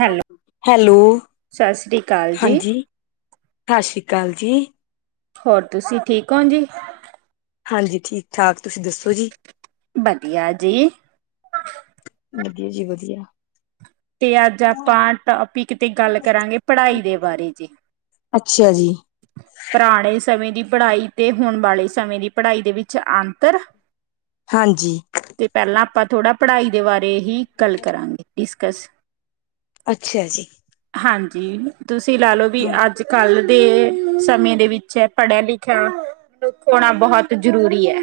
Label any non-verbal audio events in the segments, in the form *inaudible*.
Hello hello, ਸਤਿ ਸ੍ਰੀ ਅਕਾਲ ਜੀ ਹਾਂਜੀ ਸਤਿ ਸ਼੍ਰੀ ਅਕਾਲ। ਕਾਲ ਜੀ। ਹੋਰ ਤੁਸੀਂ ਠੀਕ ਹੋਂ ਜੀ? ਹਾਂਜੀ ਠੀਕ-ਠਾਕ ਤੁਸੀਂ ਦੱਸੋ ਜੀ ਵਧੀਆ ਜੀ ਵਧੀਆ ਜੀ, ਵਧੀਆ! ਤੇ ਅੱਜ ਆਪਾਂ ਟੋਪਿਕ ਤੇ ਗੱਲ ਕਰਾਂਗੇ, ਪੜ੍ਹਾਈ ਦੇ ਬਾਰੇ ਜੇ ਅੱਛਾ ਜੀ ਪੁਰਾਣੇ ਸਮੇਂ ਦੀ ਪੜ੍ਹਾਈ ਤੇ ਹੋਣ ਵਾਲੇ ਸਮੇਂ ਦੀ ਪੜ੍ਹਾਈ ਦੇ ਵਿੱਚ ਅੰਤਰ ਹਾਂਜੀ ਤੇ ਪਹਿਲਾਂ ਆਪਾਂ ਥੋੜਾ ਪੜ੍ਹਾਈ ਦੇ ਬਾਰੇ ਹੀ ਗੱਲ ਕਰਾਂਗੇ। ਕਸ ਅੱਛਾ ਜੀ। ਜੀ, ਤੁਸੀਂ ਲੈ ਲੋ ਵੀ ਹ ਅੱਜ ਕੱਲ ਦੇ ਸਮੇਂ ਦੇ ਵਿੱਚ ਪੜ੍ਹਿਆ ਲਿਖਿਆ ਹੋਣਾ ਬਹੁਤ ਜ਼ਰੂਰੀ ਐ।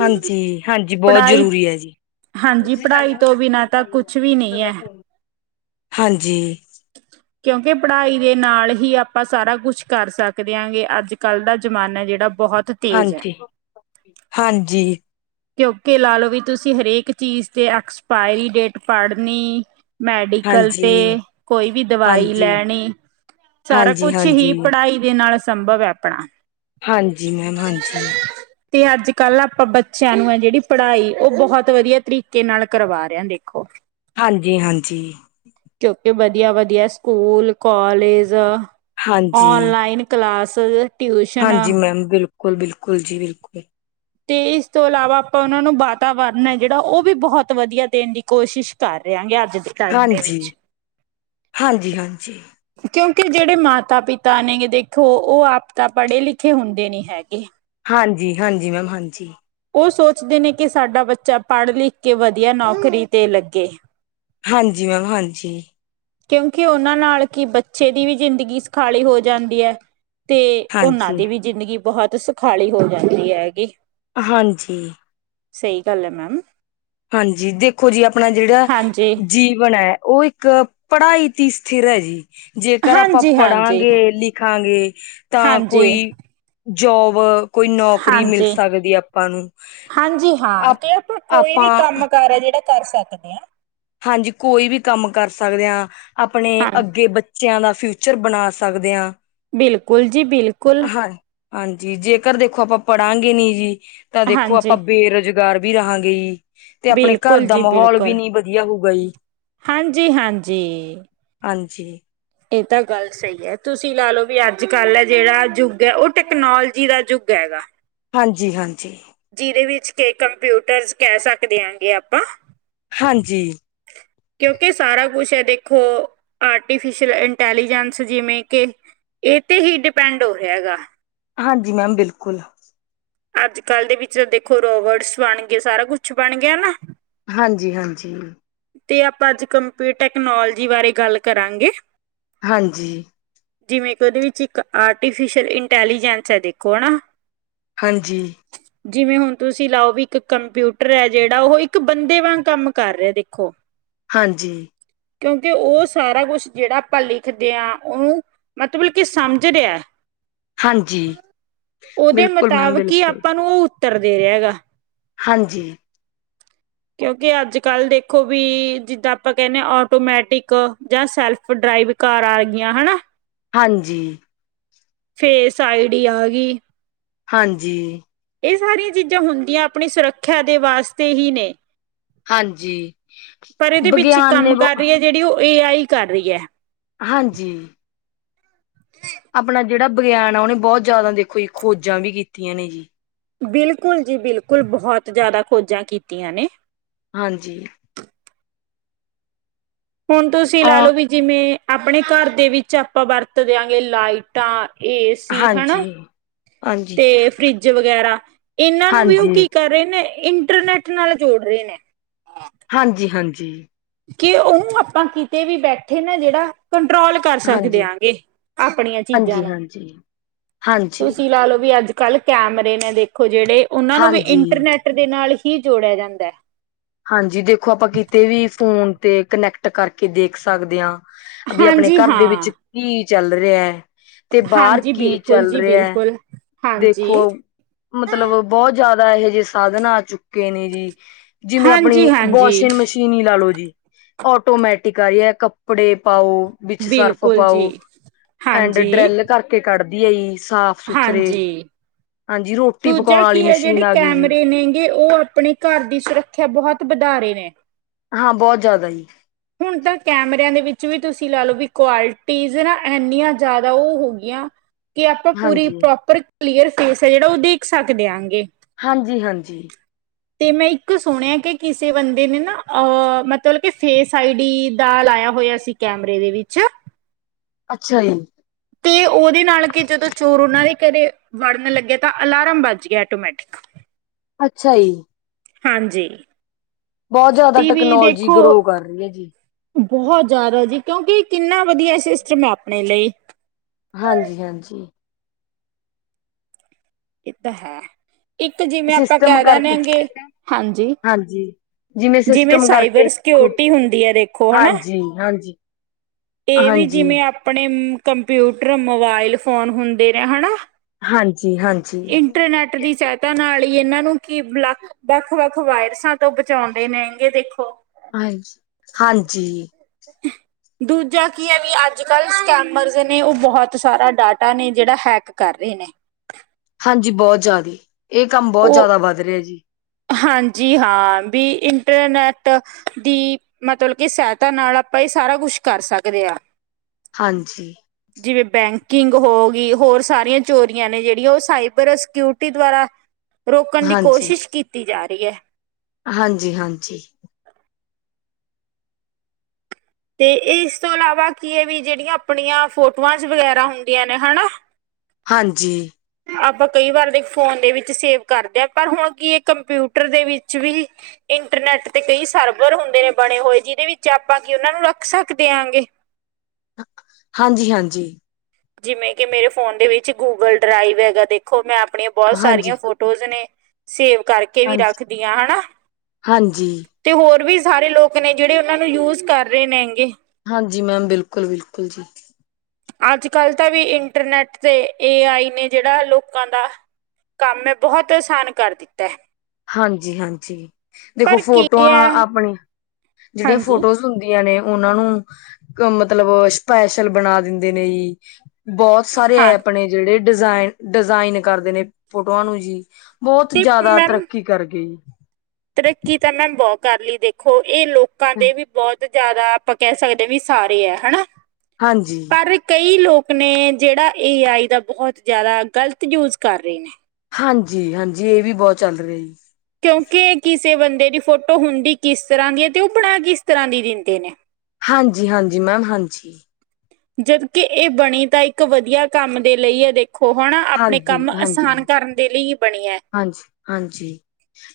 ਹਾਂਜੀ, ਹਾਂਜੀ ਬਹੁਤ ਜਰੂਰੀ ਹੈ ਜੀ। ਹਾਂਜੀ ਪੜ੍ਹਾਈ ਤੋਂ ਬਿਨਾਂ ਤਾਂ ਕੁਛ ਵੀ ਨਹੀਂ ਐਂ ਹਾਂਜੀ। ਕਿਉਂਕਿ ਪੜ੍ਹਾਈ ਦੇ ਨਾਲ ਹੀ ਆਪਾਂ ਸਾਰਾ ਕੁਛ ਕਰ ਸਕਦੇ ਹਾਂਗੇ ਅੱਜ-ਕੱਲ੍ਹ ਦਾ ਜ਼ਮਾਨਾ ਜਿਹੜਾ ਬਹੁਤ ਤੇਜ਼ ਹੈ ਹਾਂਜੀ, ਹਾਂਜੀ। ਕਿਉਂਕਿ ਲਾ ਲਓ ਵੀ ਤੁਸੀਂ, ਹਰੇਕ ਚੀਜ਼ ਤੇ ਐਕਸਪਾਇਰੀ ਡੇਟ ਪੜ੍ਹਨੀ ਮੈਡੀਕਲ ਹਾਂਜੀ ਤੇ, ਕੋਈ ਵੀ ਦਵਾਈ ਹਾਂਜੀ ਲੈਣੀ ਸਾਰਾ ਹਾਂਜੀ ਕੁਛ ਹੀ, ਹਾਂਜੀ ਪੜ੍ਹਾਈ ਦੇ ਨਾਲ ਸੰਭਵ ਹੈ ਆਪਣਾ। ਹਾਂਜੀ, ਮੈਮ ਹਾਂਜੀ ਤੇ ਅੱਜ- ਕੱਲ ਆਪਾਂ ਬੱਚ ਬੱਚਿਆਂ ਨੂੰ ਹੈ ਜਿਹੜੀ ਪੜ੍ਹਾਈ, ਓ ਬਹੁਤ ਵਧੀਆ ਤਰੀਕੇ ਨਾਲ ਕਰਵਾ ਰਿਹਾ ਦੇਖੋ‍। ਹਾਂਜੀ, ਹਾਂਜੀ। ਕਿਉਂਕਿ ਵਧੀਆ-ਵਧੀਆ ਸਕੂਲ, ਕੌਲੇਜ ਹਾਂਜੀ ਆਨ ਲਈਨ ਕਲਾਸ ਟਿਊਸ਼ਨ ਹਾਂਜੀ ਮੈਮ ਬਿਲਕੁਲ, ਬਿਲਕੁਲ ਜੀ ਬਿਲਕੁਲ। ਤੇ ਇਸ ਤੋਂ ਇਲਾਵਾ ਆਪਾਂ ਉਹਨਾਂ ਨੂੰ ਵਾਤਾਵਰਨ ਹੈ ਜਿਹੜਾ, ਉਹ ਵੀ ਬਹੁਤ ਵਧੀਆ ਦੇਣ ਦੀ ਕੋਸ਼ਿਸ਼ ਕਰ ਰਹੇਹਾਗੇ ਅੱਜ ਦੇ ਟਾਈਮ ਦੇ ਹਾਂਜੀ ਵਿੱਚ ਹਾਂਜੀ, ਹਾਂਜੀ। ਕਿਉਂਕਿ, ਜੇੜੇ ਮਾਤਾ-ਪਿਤਾ ਨੇ ਦੇਖੋ, ਓ ਆਪ ਤਾਂ ਪੜ੍ਹੇ ਲਿਖੇ ਹੁੰਦੇ ਨੀ ਹੈਗੇ। ਹਾਂਜੀ, ਹਾਂਜੀ ਮੈਮ ਹਾਂਜੀ। ਉਹ ਸੋਚਦੇ ਨੇ ਕਿ, ਸਾਡਾ ਬੱਚਾ ਪੜ੍ਹ ਲਿਖ ਕੇ ਵਧੀਆ ਨੌਕਰੀ ਤੇ ਲੱਗੇ ਹਾਂਜੀ ਮੈਮ ਹਾਂਜੀ। ਕਿਉਂਕਿ ਉਹਨਾਂ ਨਾਲ ਕਿ ਬੱਚੇ ਦੀ ਵੀ ਜਿੰਦਗੀ ਸਖਾਲੀ ਹੋ ਜਾਂਦੀ ਐ। ਤੇ ਉਹਨਾਂ ਹਾਂਜੀ, ਦੀ ਵੀ ਜਿੰਦਗੀ ਬਹੁਤ ਸੁਖਾਲੀ ਹੋ ਜਾਂਦੀ ਐਗੀ। ਹਾਂਜੀ। ਸਈ ਗੱਲ ਐ ਮੈਮ। ਹਾਂਜੀ, ਦੇਖੋ ਜੀ ਆਪਣਾ ਜਿਹੜਾ ਹਾਂਜੀ ਜੀਵਨ ਐ। ਓ ਇੱਕ ਪੜ੍ਹਾਈ ਦੀ ਸਥਿਰ ਹੈ ਜੀ। ਜੇਕਰ ਆਪਾਂ ਹਾਂਜੀ ਹਾਂਜੀ ਪੜਾਂਗੇ-ਲਿਖਾਂਗੇ ਤਾਂ ਹਾਂਜੀ ਕੋਈ ਜੋਬ, ਕੋਈ ਨੌਕਰੀ ਮਿਲ ਹਾਂਜੀ ਸਕਦੀ ਆਪਾਂ ਨੂੰ ਹਾਂਜੀ ਹਾਂ ਤੇ ਆਪਾਂ ਆਪ ਕੋਈ ਵੀ ਆਪਾਂ ਕੰਮ ਕਾਰ ਹੈ ਜਿਹੜਾ ਕਰ ਸਕਦੇ ਆਂ ਹਾਂਜੀ ਕੋਈ ਵੀ ਕੰਮ ਕਰ ਸਕਦੇ ਆਂ, ਆਪਣੇ ਹਾਂਜੀ ਅੱਗੇ ਬੱਚ ਬੱਚਿਆਂ ਦਾ ਫਿਊਚਰ ਬਣਾ ਸਕਦੇ ਆਂ। ਬਿਲਕੁਲ ਜੀ ਬਿਲਕੁਲ। ਹਾਂਜੀ ਜੇਕਰ ਦੇਖੋ ਆਪਾਂ ਪੜਾਂਗੇ ਨੀ ਜੀ ਤਾਂ ਦੇਖੋ ਆਪਾਂ ਹਾਂਜੀ ਬੇਰੁਜ ਗਾਰ ਵੀ ਰਹਾਂਗੇ ਤੇ ਅਪਨੇ ਘਰ ਬਿਲਕੁਲ ਦਾ ਜੀ ਮਾਹੌਲ ਬਿਲਕੁਲ ਵੀ ਨੀ ਵਦੀਆ ਹੋਊਗਾ ਜੀ। ਹਾਂਜੀ- ਹਾਂਜੀ। ਹਾਂਜੀ। ਈ ਤਾਂ ਗੱਲ ਸਹੀ ਐ ਤੁਸੀਂ ਲਾ ਲਓ ਵੀ ਅੱਜ-ਕੱਲ ਜੇੜਾ ਯੁੱਗ ਹੈ ਉਹ ਟੈਕਨੋਲੋਜੀ ਦਾ ਯੁੱਗ ਹੈਗਾ। ਹਾਂਜੀ- ਹਾਂਜੀ। ਜਿਦੇ ਵਿੱਚ ਕੇ ਕੰਪਿਊਟਰਸ ਕੈ ਸਕਦੇ ਆ ਗ ਆਪਾਂ। ਹਾਂਜੀ। ਕਿਉਂਕਿ ਸਾਰਾ ਕੁਛ ਐ ਦੇਖੋ ਆਰਟੀਫਿਸ਼ਲ ਇੰਟੈਲੀਜੈਂਸ ਜਿਵੇਂ ਕੇ ਏ ਤੇ ਹੀ ਡਿਪੈਂਡ ਹੋ ਰਿਆ ਹੈਗਾ। ਹਾਂਜੀ ਮੈਮ ਬਿਲਕੁਲ। ਅੱਜ ਕੱਲ ਦੇ ਵਿੱਚ ਤਾਂ ਦੇਖੋ ਰੋਬਰਟਸ ਬਨ ਗਏ ਸਾਰਾ ਕੁਛ ਬਨ ਗਿਆ ਨਾ। ਹਾਂਜੀ- ਹਾਂਜੀ। ਤੇ ਆਪਾਂ ਅੱਜ ਕੰਪਿਊਟਰ ਟੈਕਨੋਲੋਜੀ ਬਾਰੇ ਗੱਲ ਕਰਾਂਗੇ। ਹਾਂਜੀ। ਜਿਵੇਂ ਕਿ ਉਹਦੇ ਵਿੱਚ ਇੱਕ ਆਰਟੀਫਿਸ਼ਅਲ ਇੰਟੈਲੀਜੈਂਸ ਹੈ ਦੇਖੋ ਹੈ ਨਾ। ਹਾਂਜੀ। ਜਿਵੇਂ ਹੁਣ ਤੁਸੀਂ ਲਾਓ ਵੀ ਇੱਕ ਕੰਪਿਊਟਰ ਐ ਜਿਹੜਾ ਉਹ ਇੱਕ ਬੰਦੇ ਵਾਂਗ ਕੰਮ ਕਰ ਰਿਆ ਦੇਖੋ। ਹਾਂਜੀ। ਕਿਉਂਕਿ ਉਹ ਸਾਰਾ ਕੁਛ ਜੇੜਾ ਆਪਾਂ ਲਿਖਦੇ ਆ ਉਹਨੁ ਮਤਬਲ ਕੀ ਸਮਝ ਰਿਆ। ਹਾਂਜੀ, ਉਦੇ ਬਿਲਕੁਲ ਮੈਮ ਮੁਤਾਬਿਕ ਈ ਬਿਲਕੁਲ। ਆਪਾਂ ਨੂੰ ਉਹ ਉੱਤਰ ਦੇ ਰਿਆ ਹੈਗਾ। ਹਾਂਜੀ। ਕਿਉਂਕਿ ਅੱਜ ਕੱਲ ਦੇਖੋ ਵੀ ਜਿੱਦਾਂ ਆਪਾਂ ਕਹਿੰਦੇਾਂ ਆਟੋਮੈਟਿਕ ਜਾਂ ਸੈਲਫ ਡਰਾਈ *unintelligible* ਘਰ ਆ ਗੀਆਂ ਹੈਨਾ। ਹਾਂਜੀ। ਫੇਸ ਆਈਡੀ ਆ ਡੀ। ਹਾਂਜੀ। ਏ ਸਾਰੀਆਂ ਚੀਜ਼ਾਂ ਹੁੰਦੀਆਂ ਅਪਣੀ ਸੁਰੱਖਿਆ ਦੇ ਵਾਸਤੇ ਹੀ ਨੇ। ਹਾਂਜੀ। ਪਰ ਇਦੇ ਪਿੱਛੇ ਵਿਗਿਆਨ ਨੇ ਕੰਮ ਬ ਕਰ ਰਈ ਐ ਜੇੜੀ ਉਹ ਏ ਆਈ ਕਰ ਰਈ ਐ। ਹਾਂਜੀ। ਅਪਣਾ ਜੇੜਾ ਵਿਗਿਆਨ ਆ ਉਹਨੇ ਬਹੁਤ ਜ਼ਿਆਦਾ ਦੇਖੋ ਜੀ ਖੋਜਾਂ ਵੀ ਕੀਤੀਆਂ ਨੇ ਜੀ। ਬਿਲਕੁਲ ਜੀ ਬਿਲਕੁਲ ਬਹੁਤ ਜ਼ਿਆਦਾ ਖੋਜਾਂ ਕੀਤੀਆਂ ਨੇ। ਹਾਂਜੀ, ਹੁਣ ਤੁਸੀਂ ਲਾ ਅ ਲਓ ਵੀ ਜਿਵੇਂ ਆਪਣੇ ਘਰ ਦੇ ਵਿੱਚ ਆਪਾਂ ਵਰਤ ਦਿਆਂਗੇ ਲਾਈਟਾਂ। ਏ ਸੀ ਹੈ ਹਾਂਜੀ, ਨਾ। ਹਾਂਜੀ, ਤੇ ਫਰਿੱਜ ਵਗੈਰਾ ਏਨਾਂ ਨੂੰ ਵੀ ਉਹ ਹਾਂਜੀ, ਕੀ ਕਰ ਰਏ ਨੇ ਇੰਟਰਨੈਟ ਨਾਲ ਜੋੜ ਰਏ ਨੇ। ਹਾਂਜੀ- ਹਾਂਜੀ। ਕਿ ਉਹ ਆਪਾਂ ਕਿਤੇ ਵੀ ਬੈਠੇ ਨਾ ਜੇੜਾ ਕੰਟਰੋਲ ਕਰ ਹਾਂਜੀ, ਸਕਦੇਆਂਗੇ ਅਪਣੀਆਂ ਚੀਜ਼ਾਂ ਨੂੰ। ਹਾਂਜੀ, ਹਾਂਜੀ, ਤੁਸੀਂ ਲਾ ਲੋੋ ਵੀ ਅੱਜ ਕੱਲ ਕੈਮਰੇ ਨੇ ਦੇਖੋ ਜਿਹੜੇ ਉਹਨਾਂ ਨੂੰ ਵੀ ਹਾਂਜੀ। ਇੰਟਰਨੈਟ ਦੇ ਨਾਲ ਹੀ ਜੋੜਿਆ ਜਾਂਦਾ । ਹਾਂਜੀ ਦੇਖੋ ਆਪਾਂ ਕਿਤੇ ਵੀ ਫੋਨ ਤੇ ਕਨੈਕਟ ਕਰਕੇ ਦੇਖ ਸਕਦੇ ਆਂ। ਵੀ ਅਪਨੇ ਹਾਂਜੀ ਘਰ ਦੇ ਹਾਂ ਵਿੱਚ ਕੀ ਚੱਲ ਰਿਐ। ਤੇ ਬਾਹਰ ਹਾਂਜੀ ਕੀ ਬਿਲਕੁਲ ਚੱਲ ਜੀ ਰਿਹਾ ਐ। ਬਿਲਕੁਲ ਹਾਂਜੀ ਦੇਖੋ ਮਤਲਬ ਬਹੁਤ ਜ਼ਿਆਦਾ ਇਹੋ ਜਿਹੇ ਸਾਧਨ ਆ ਚੁੱਕੇ ਨੇ ਜੀ। ਜਿਵੇਂ ਹਾਂਜੀ ਆਪਣੀ ਹਾਂਜੀ ਵਾਸ਼ਿੰਗ ਮਸ਼ੀਨ ਹੀ ਲਾ ਲੋ ਜੀ। ਆਟੋਮੈਟਿਕ ਆਈ ਐ ਕੱਪੜੇ ਪਾਓ। ਵਿੱਚ ਸਰਫ ਬਿਲਕੁਲ ਜੀ ਪਾਓ ਐਂਡ ਹਾਂਜੀ ਡਰੈਲ ਕਰਕੇ ਕੱਢਦੀ ਹੈ ਜੀ ਸਾਫ ਸੁਥਰੇ ਹਾਂਜੀ ਹਾਂਜੀ ਰੋਟੀ ਪਕਾਉਣ ਦੂਜਾ ਵਾਲੀ ਕੀ ਹੈ ਮਸ਼ੀਨ ਜਿਹੜੇ ਆ ਗਈ ਜੀ। ਕੈਮਰੇ ਨੇ ਗੇ ਉਹ ਆਪਣੇ ਘਰ ਦੀ ਸੁਰੱਖਿਆ ਬਹੁਤ ਵਧਾ ਰਹੇ ਨੇ। ਹਾਂ ਬਹੁਤ ਜਿਆਦਾ ਈ। ਹੁਣ ਤਾਂ ਕੈਮਰਿਆ ਦੇ ਵਿੱਚ ਵੀ ਤੁਸੀਂ ਲਾ ਲਓ ਵੀ ਕੁਆਲਿਟੀਜ ਨਾ ਇੰਨੀਆਂ ਜਿਆਦਾ ਉਹ ਹੋ ਗਈਆਂ। ਕਿ ਆਪਾਂ ਪੂਰੀ ਹਾਂਜੀ ਪ੍ਰੋਪਰ ਕਲੀਅਰ ਫੇਸ ਹੈ ਜਿਹੜਾ ਉਹ ਦੇਖ ਸਕਦੇ ਆਂਗੇ। ਹਾਂਜੀ-ਹਾਂਜੀ ਤੇ ਮੈਂ ਇੱਕ ਸੁਣਿਆ ਕਿ ਕਿਸੇ ਬੰਦੇ ਨੇ ਨਾ ਅ ਮਤਲਬ ਕੇ ਫੇਸ ਆਈਡੀ ਦਾ ਲਾਇਆ ਹੋਇਆ ਸੀ ਕੈਮਰੇ ਦੇ ਵਿੱਚ। ਅੱਛਾ ਜੀ। ਤੇ ਉਹਦੇ ਨਾਲ ਕਿ ਜਦੋਂ ਚੋਰ ਉਹਨਾਂ ਦੇ ਘਰੇ ਵੜਨ ਲੱਗਿਆ ਤਾਂ ਅਲਾਰਮ ਬੱਜ ਗਿਆ ਆਟੋਮੈਟਿਕ ਅੱਛਾ ਜੀ। ਹਾਂਜੀ। ਬਹੁਤ ਜਿਆਦਾ ਟੀ ਵੀ ਟੈਕਨੋਲਜੀ ਦੇਖੋ ਗਰੋ ਕਰ ਰਹੀ ਹੈ ਜੀ। ਬਹੁਤ ਜਿਆਦਾ ਜੀ ਕਿਉਂਕਿ ਕਿੰਨਾ ਵਧੀਆ ਸਿਸਟਮ ਹੈ ਆਪਣੇ ਲਈ। ਹਾਂਜੀ-ਹਾਂਜੀ ਇਹ ਤਾਂ ਹੈ ਇੱਕ ਜਿਵੇਂ ਆਪਾਂ ਸਿਸਟਮ ਕਰ ਆਨੇ ਆ ਕਰਕੇ ਆਗੇ ਹਾਂਜੀ। ਹਾਂਜੀ। ਜਿਵੇਂ ਸਿਸਟਮ ਕਰਕੇ ਸਾਈਬਰ ਦੇਖੋ, ਸੈਕੁਰਟੀ ਹੁੰਦੀ ਹੈ ਦੇਖੋ ਹਨਾ। ਹਾਂਜੀ-ਹਾਂਜੀ, ਇਹ ਵੀ ਜਿਵੇਂ ਹਾਂਜੀ। ਆਪਣੇ ਕੰਪਿਊਟਰ ਮੋਬਾਇਲ ਫੋਨ ਹੁੰਦੇ ਨੇ ਹਨਾ। ਹਾਂਜੀ-ਹਾਂਜੀ, ਇੰਟਰਨੈਟ ਦੀ ਸਹਾਇਤਾ ਨਾਲ ਇਹਨਾਂ ਨੂੰ ਕਿ ਵੱਖ-ਵੱਖ ਵਾਇਰਸਾਂ ਤੋਂ ਬਚਾਉਂਦੇ ਨੇ ਗੇ ਦੇਖੋ। ਹਾਂਜੀ -ਹਾਂਜੀ। ਅਹ। ਦੂਜਾ ਕੀ ਹੈ ਵੀ ਅੱਜ ਕੱਲ ਸਕੈਮਰਸ ਨੇ ਉਹ ਬਹੁਤ ਸਾਰਾ ਡਾਟਾ ਨੇ ਜਿਹੜਾ ਹੈਕ ਕਰ ਰਹੇ ਨੇ। *inaudible* ਹਾਂਜੀ ਬਹੁਤ ਜਿਆਦੀ ਇਹ ਕੰਮ ਬਹੁਤ ਉਹ ਜਿਆਦਾ ਵੱਧ ਰਿਹਾ ਜੀ। ਹਾਂਜੀ ਹਾਂ ਵੀ ਇੰਟਰਨੈਟ ਦੀ ਮਤਲਬ ਕਿ ਸਹਾਇਤਾ ਨਾਲ ਆਪਾਂ ਇਹ ਸਾਰਾ ਕੁਛ ਕਰ ਸਕਦੇ ਹਾਂ ਹਾਂਜੀ, ਜਿਵੇਂ ਬੈਂਕ ਬੁਕਿੰਗ ਹੋ ਗਈ ਹੋਰ ਸਾਰੀਆਂ ਚੋਰੀਆਂ ਨੇ ਜਿਹੜੀਆਂ ਉਹ ਸਾਈਬਰ ਸਿਕਿਉਰਟੀ ਦੁਆਰਾ ਰੋਕਣ ਦੀ ਹਾਂਜੀ, ਕੋਸ਼ਿਸ਼ ਕੀਤੀ ਜਾ ਰਹੀ ਐ। ਹਾਂਜੀ-ਹਾਂਜੀ, ਤੇ ਇਸ ਤੋਂ ਇਲਾਵਾ ਕੀ ਵੀ ਜਿਹੜੀਆਂ ਆਪਣੀਆਂ ਫੋਟੋਆਂ 'ਚ ਵਗੈਰਾ ਹੁੰਦੀਆਂ ਨੇ ਹਨਾ। ਹਾਂਜੀ। ਆਪਾਂ ਕਈ ਵਾਰ ਦੇ ਫੋਨ ਦੇ ਵਿੱਚ ਸੇਵ ਕਰਦੇ ਹਾਂ ਪਰ ਹੁਣ ਕੀ ਏ ਕੰਪਿਊਟਰ ਦੇ ਵਿੱਚ ਵੀ ਇ ਇੰਟਰਨੈਟ ਤੇ ਕਈ ਸਰਬਰ ਹੁੰਦੇ ਨੇ ਬਣੇ ਹੋਏ ਜਿਹਦੇ ਵਿੱਚ ਆਪਾਂ ਉਹਨਾਂ ਨੂੰ ਰੱਖ ਸਕ ਦਿਆਂਗੇ। ਹਾਂਜੀ-ਹਾਂਜੀ ਜਿਵੇਂ ਕਿ ਮੇਰੇ ਫੋਨ ਦੇ ਵਿੱਚ ਗੂਗਲ ਡਰਾਈਵ ਹੈਗਾ ਦੇਖੋ ਮੈਂ ਅ ਆਪਣੀਆਂ ਬਹੁਤ ਹਾਂਜੀ, ਹਾਂਜੀ। ਸਾਰੀਆਂ ਫੋਟੋਜ ਨੇ ਸੇਵ ਕਰਕੇ ਵੀ ਹਾਂਜੀ ਰੱਖਦੀਆਂ ਹਨਾ ਹਾਂਜੀ, ਤੇ ਹੋਰ ਵੀ ਸਾਰੇ ਲੋਕ ਨੇ ਜਿਹੜੇ ਉਹਨਾਂ ਨੂੰ ਯੂਜ ਕਰ ਰਹੇ ਨੇ ਗੇ। ਹਾਂ ਜੀ ਮੈਮ ਬਿਲਕੁਲ-ਬਿਲਕੁਲ ਜੀ। ਅੱਜ ਕੱਲ੍ਹ ਤਾਂ ਵੀ ਇੰਟਰਨੈਟ ਤੇ ਏ ਆਈ ਨੇ ਜਿਹੜਾ ਲੋਕਾਂ ਦਾ । ਕੰਮ ਐ ਬਹੁਤ ਆਸਾਨ ਕਰ ਦਿੱਤਾ ਹੈ। ਹਾਂ ਜੀ ਹਾਂ ਜੀ ਦੇਖੋ ਪਰ ਕੀ ਫੋਟੋਆਂ ਹੈ ਆਪਣੀ । ਜਿਹੜੀਆਂ ਹਾਂਜੀ ਫੋਟੋਜ਼ ਹੁੰਦੀਆਂ ਨੇ । ਉਹਨਾਂ ਨੂੰ ਕ ਮਤਲਬ ਸਪੈਸ਼ਲ ਬਣਾ ਦਿੰਦੇ ਨੇ ਜੀ। ਬਹੁਤ ਸਾਰੇ ਹਾਂ ਐਪ ਨੇ ਜਿਹੜੇ ਡਿਜ਼ਾਇ ਡਿਜ਼ਾਇਨ ਕਰਦੇ ਨੇ ਫੋਟੋਆਂ ਨੂੰ ਜੀ। ਬਹੁਤ ਤੇ ਜ਼ਿਆਦਾ ਮੈਮ ਤਰੱਕੀ । ਤਰੱਕੀ ਤਾਂ ਨਾ ਬਹੁਤ ਕਰ ਲਈ ਦੇਖੋ ਇਹ ਲੋਕਾਂ ਦੇ ਵੀ ਬਹੁਤ । ਜਿਆਦਾ ਆਪਾਂ ਕਹਿ ਸਕਦੇ ਹਾਂ ਵੀ ਸਾਰੇ ਹੈ ਹਨਾ ਹਾਂਜੀ ਪਰ ਕਈ ਲੋਕ । ਨੇ ਜਿਹੜਾ ਏ ਆਈ ਦਾ ਬਹੁਤ ਜਿਆਦਾ ਗਲਤ ਯੂਸ ਕਰ ਰਹੇ ਨੇ। ਹਾਂ ਜੀ ਹਾਂ ਜੀ ਇਹ ਵੀ ਬਹੁਤ ਚੱਲ ਰਿਹਾ। ਕਿਉਂਕਿ ਕਿਸ? ਕਿਸੇ ਬੰਦੇ ਦੀ ਫੋਟੋ ਹੁੰਦੀ ਕਿਸ ਤਰ੍ਹਾਂ ਦੀ ਹੈ ਤੇ ਉਹ ਬਣਾ ਕਿਸ ਤਰ੍ਹਾਂ ਦੀ ਦਿੰਦੇ ਨੇ। ਹਾਂ ਜੀ ਹਾਂ ਜੀ ਮੈਮ ਹਾਂ ਜੀ। ਜਦਕਿ ਇਹ ਬਣੀ ਤਾ ਇੱਕ ਵਧੀਆ ਕੰਮ ਦੇ ਲਈ ਇਹ ਦੇਖ । ਖੂਹਾਂ ਨਾ ਆਪਣੇ ਹਾਂਜੀ ਕੰਮ ਹਾਂਜੀ ਆਸਾਨ ਕਰਨ ਦੇ ਲਈ ਬਣੀਆਂ ਹੈ। ਹਾਂਜੀ ਹਾਂਜੀ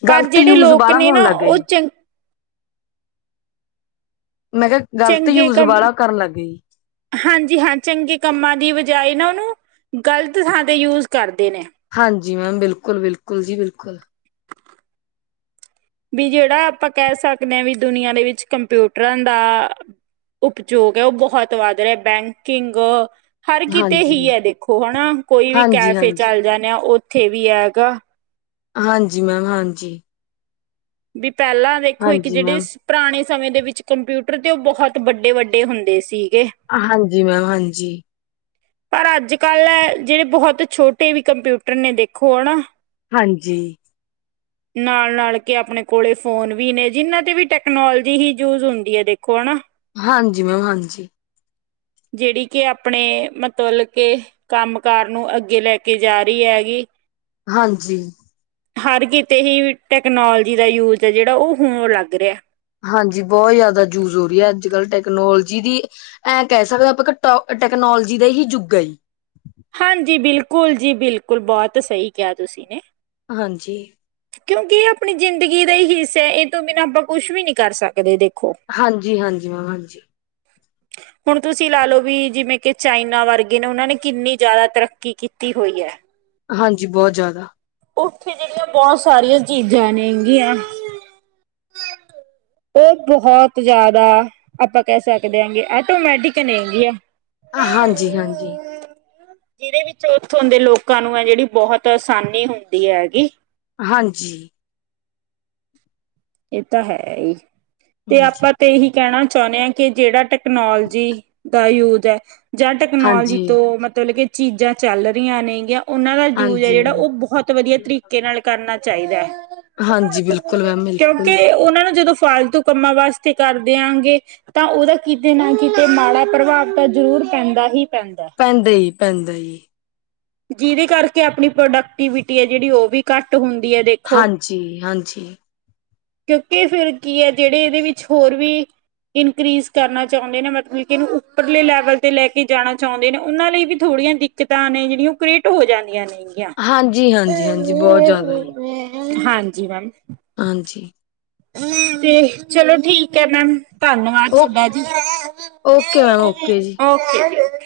ਪਰ ਗ਼ਲਤ ਜਿਹੜੇ ਯੂਜ ਲੋਕ ਵਾਲਾ ਨੇ ਹੋਣ ਨਾ ਲੱਗ ਗਿਆ ਉਹ ਜੀ ਚੰ । ਮੈਂ ਕਿਹਾ ਗ਼ਲਤ ਚੰਗੇ ਯੂਸ ਕੰਮ ਵਾਲਾ ਕਰਨ ਲੱਗੇ ਹੀ। ਹਾਂਜੀ ਹਾਂ। ਚੰਗੇ ਕੰਮਾਂ ਦੀ ਬਜਾਏ ਨਾ ਉਹਨੂੰ ਗ਼ਲਤ ਥਾਂ ਤੇ ਯੂਸ ਕਰਦੇ ਨੇ। ਹਾਂਜੀ ਮੈਮ ਬਿਲਕੁਲ ਬਿਲਕੁਲ ਜੀ ਬਿਲਕੁਲ। ਵੀ ਜਿਹੜਾ ਆਪਾਂ ਕਹਿ ਸਕਦੇ ਹਾਂ। ਵੀ ਦੁਨੀਆਂ ਦੇ ਵਿੱਚ ਕੰਪਿਊਟਰਾਂ ਦਾ । ਉਪਯੋਗ ਹੈ। ਉਹ ਬਹੁਤ ਵੱਧ ਰਿਹਾ ਬੈਂਕਿੰਗ । ਹਰ ਕਿਤੇ ਹੀ ਹਾਂਜੀ ਹੈ। ਦੇਖੋ ਹੈਨਾ ਕੋਈ ਵੀ ਹਾਂਜੀ ਕੈਫੇ ਹਾਂਜੀ ਚੱਲ ਜਾਂਦੇ ਆ। ਉ । ਉੱਥੇ ਵੀ ਹੈਗਾ। ਹਾਂ ਜੀ ਮੈਮ ਹਾਂ ਜੀ। ਵੀ ਪਹਿਲਾਂ ਦੇਖੋ ਇੱਕ ਜਿਹੜੇ ਮੈਮ, ਪੁਰਾਣੇ ਸਮੇਂ ਦੇ ਵਿੱਚ ਕੰਪਿਊਟਰ ਤੇ ਉਹ ਬਹੁਤ ਵੱਡੇ- ਵੱਡੇ ਹੁੰਦੇ ਸੀ। ਹਾਂ ਜੀ ਮੈਮ ਹਾਂ ਜੀ। ਪਰ ਅੱਜ ਕੱਲ੍ਹ ਜਿਹੜੇ ਬਹੁਤ ਛੋਟੇ ਵੀ ਕੰਪਿਊਟਰ ਨੇ ਦੇਖੋ ਹੈਨਾ । ਹਾਂ ਜੀ। ਨਾਲ-ਨਾਲ ਕੇ ਆਪਣੇ ਕੋਲੇ ਫੋਨ ਵੀ ਨੇ ਜਿਨਾਂ ਤੇ ਵੀ ਟੈਕਨੋਲੋਜੀ ਹੀ ਯੂਸ ਹੁੰਦੀ ਆ ਦੇਖੋ ਹੈਨਾ। ਹਾਂਜੀ ਮੈਮ ਹਾਂਜੀ। ਜਿਹੜੀ ਕੀ ਆਪਣੇ ਮਤਬਲ ਕੀ ਕੰਮ ਕਾਰ ਨੂੰ ਅੱਗੇ ਲੈ ਕੇ ਜਾ ਰਹੀ ਹੈਗੀ। ਹਾਂਜੀ। ਹਰ ਕਿਤੇ ਹੀ ਟੈਕਨੋਲੋਜੀ ਦਾ ਯੂਜ ਹੈ ਜਿਹੜਾ ਉਹ ਹੁਣ ਲੱਗ ਰਿਹਾ। ਹਾਂ ਜੀ ਬਹੁਤ ਜ਼ਿਆਦਾ ਯੂਸ ਹੋ ਰਹੀ ਹੈ। ਅੱਜ ਕੱਲ ਟੈਕਨੋਲੋਜੀ ਦੀ ਐਂ ਕਹਿ ਸਕਦੇ ਆਪਾਂ ਘਟਾ । ਟੈਕਨੋਲੋਜੀ ਦਾ ਹੀ ਯੁੱਗ ਐ। ਹਾਂ ਜੀ ਬਿਲਕੁਲ ਜੀ ਬਿਲਕੁਲ ਬਹੁਤ ਸਹੀ ਕਿਹਾ ਤੁਸੀਂ ਨੇ। ਹਾਂ ਜੀ। ਕਿਉਂਕਿ ਇਹ ਆਪਣੀ ਜ਼ਿੰਦਗੀ ਦਾ ਹੀ ਹਿੱਸਾ ਹੈ। ਇਹ ਤੋਂ ਬਿਨਾਂ ਆਪਾਂ ਕੁਝ ਵੀ ਨੀ ਕਰ ਸਕਦੇ ਦੇ। ਹਾਂਜੀ ਹਾਂਜੀ ਮੈਮ ਹਾਂਜੀ। *unintelligible* ਹੁਣ ਤੁਸੀਂ ਲਾ ਲਓ ਵੀ ਜਿਵੇਂ ਕਿ ਚਾਈਨਾ ਵਰਗੇ ਨੇ ਉਹਨਾਂ ਨੇ ਕਿੰਨੀ ਜ਼ਿਆਦਾ ਤਰੱਕੀ ਕੀਤੀ ਹੋਈ ਹੈ। ਹਾਂ ਜੀ ਬਹੁਤ ਜ਼ਿਆਦਾ। ਉੱਥੇ ਜਿਹੜੀਆਂ ਬਹੁਤ ਸਾਰੀਆਂ ਚੀਜ਼ਾਂ ਨੇ ਹੈਗੀਆਂ। ਉਹ ਬਹੁਤ ਜ਼ਿਆਦਾ ਆਪਾਂ ਕਹਿ ਸਕਦੇ ਹਾਂ ਕਿ ਆਟੋਮੈਟਿਕ ਨੇ ਹੈਗੇ ਆ। ਹਾਂਜੀ ਹਾਂਜੀ। ਜਿਹਦੇ ਵਿੱਚ ਉੱਥੋਂ ਦੇ ਲੋਕਾਂ ਨੂੰ ਹੈ ਜਿਹੜੀ ਬਹੁਤ ਆਸਾਨੀ ਹੁੰਦੀ ਹੈਗੀ। ਹਾਂ ਜੀ। ਇਹ ਤਾਂ ਹੈ ਹੀ ਤੇ ਹਾਂਜੀ, ਆਪਾਂ ਤੇ ਇਹੀ ਕਹਿਣਾ । ਚਾਹੁੰਦੇ ਹਾਂ ਕੀ ਜਿਹੜਾ ਟੈਕਨੋਲੋਜੀ ਦਾ ਯੂਸ ਹੈ। ਜਾਂ ਟੈਕਨੋਲੋਜੀ ਹਾਂਜੀ, ਤੋਂ ਮਤਲਬ ਕੀ ਚੀਜ਼ਾਂ ਚੱਲ ਰਹੀਆਂ ਨੇ ਜਾਂ ਉਹਨਾਂ ਦਾ ਯੂਜ ਐ ਹਾਂਜੀ ਜਿਹੜਾ ਮੈਮ। ਉਹ ਬਹੁਤ ਵਧੀਆ ਤਰੀਕੇ ਨਾਲ ਕਰਨਾ ਚਾਹੀਦਾ ਹੈ। ਹਾਂਜੀ ਬਿਲਕੁਲ ਮੈਮ ਬਿਲਕੁਲ। ਕਿਉਂਕਿ ਉਹਨਾਂ ਜਦੋਂ ਫਾਲਤੂ ਕੰਮਾਂ ਵਾਸਤੇ ਕਰ ਦਿਆਂਗੇ ਤਾਂ। ਉਹਦਾ ਕਿਤੇ ਨਾ ਕਿਤੇ ਮਾੜਾ ਪ੍ਰਭਾਵ ਪੈ ਜ਼ਰੂਰ ਪੈਂਦਾ ਹੀ ਪੈਂਦਾ ਈ-ਪੈਂਦਾ ਈ। ਜਿਹਦੇ ਕਰਕੇ ਆਪਣੀ ਪ੍ਰੋਡਕਟੀਵਿਟੀ ਹੈ। ਜਿਹੜੀ ਉਹ ਵੀ ਘੱਟ ਹੁੰਦ ਹਾਂਜੀ- ਹਾਂਜੀ। ਕਿਉਂਕਿ ਫਿਰ ਕੀ ਹੈ ਜਿਹੜੇ ਇਹਦੇ ਵਿੱਚ ਹੋਰ ਵੀ ਇਨਕਰੀਜ਼ ਕਰਨਾ ਚਾਹੁੰਦੇ ਨੇ ਮਤਲਬ ਕਿ ਇਹਨੂੰ ਉੱਪਰਲੇ ਲੈਵਲ ਤੇ ਲੈ ਕੇ ਜਾਣਾ ਚਾਹੁੰਦੇ ਨੇ ਉਹਨਾਂ ਲਈ ਵੀ ਥੋੜ੍ਹੀ ਬੜੀਆਂ ਦਿੱਕਤਾਂ ਨੇ ਜਿਹੜੀਆਂ ਉਹ ਕ੍ਰੀਏਟ ਹੋ ਜਾਂਦੀਆਂ ਨੇ। ਹਾਂਜੀ, ਹਾਂਜੀ, ਹਾਂਜੀ ਬਹੁਤ ਜ਼ਿਆਦਾ ਜੀ। *inaudible* ਹਾਂਜੀ ਮੈਮ ਹਾਂਜੀ *inaudible* ਤੇ ਚਲੋ ਠੀਕ ਹੈ ਮੈਮ ਧੰਨਵਾਦ ਓ ਤੁਹਾਡਾ ਜੀ ਓਕੇ ਮੈਮ ਓਕੇ ਜੀ। *inaudible* ਓਕੇ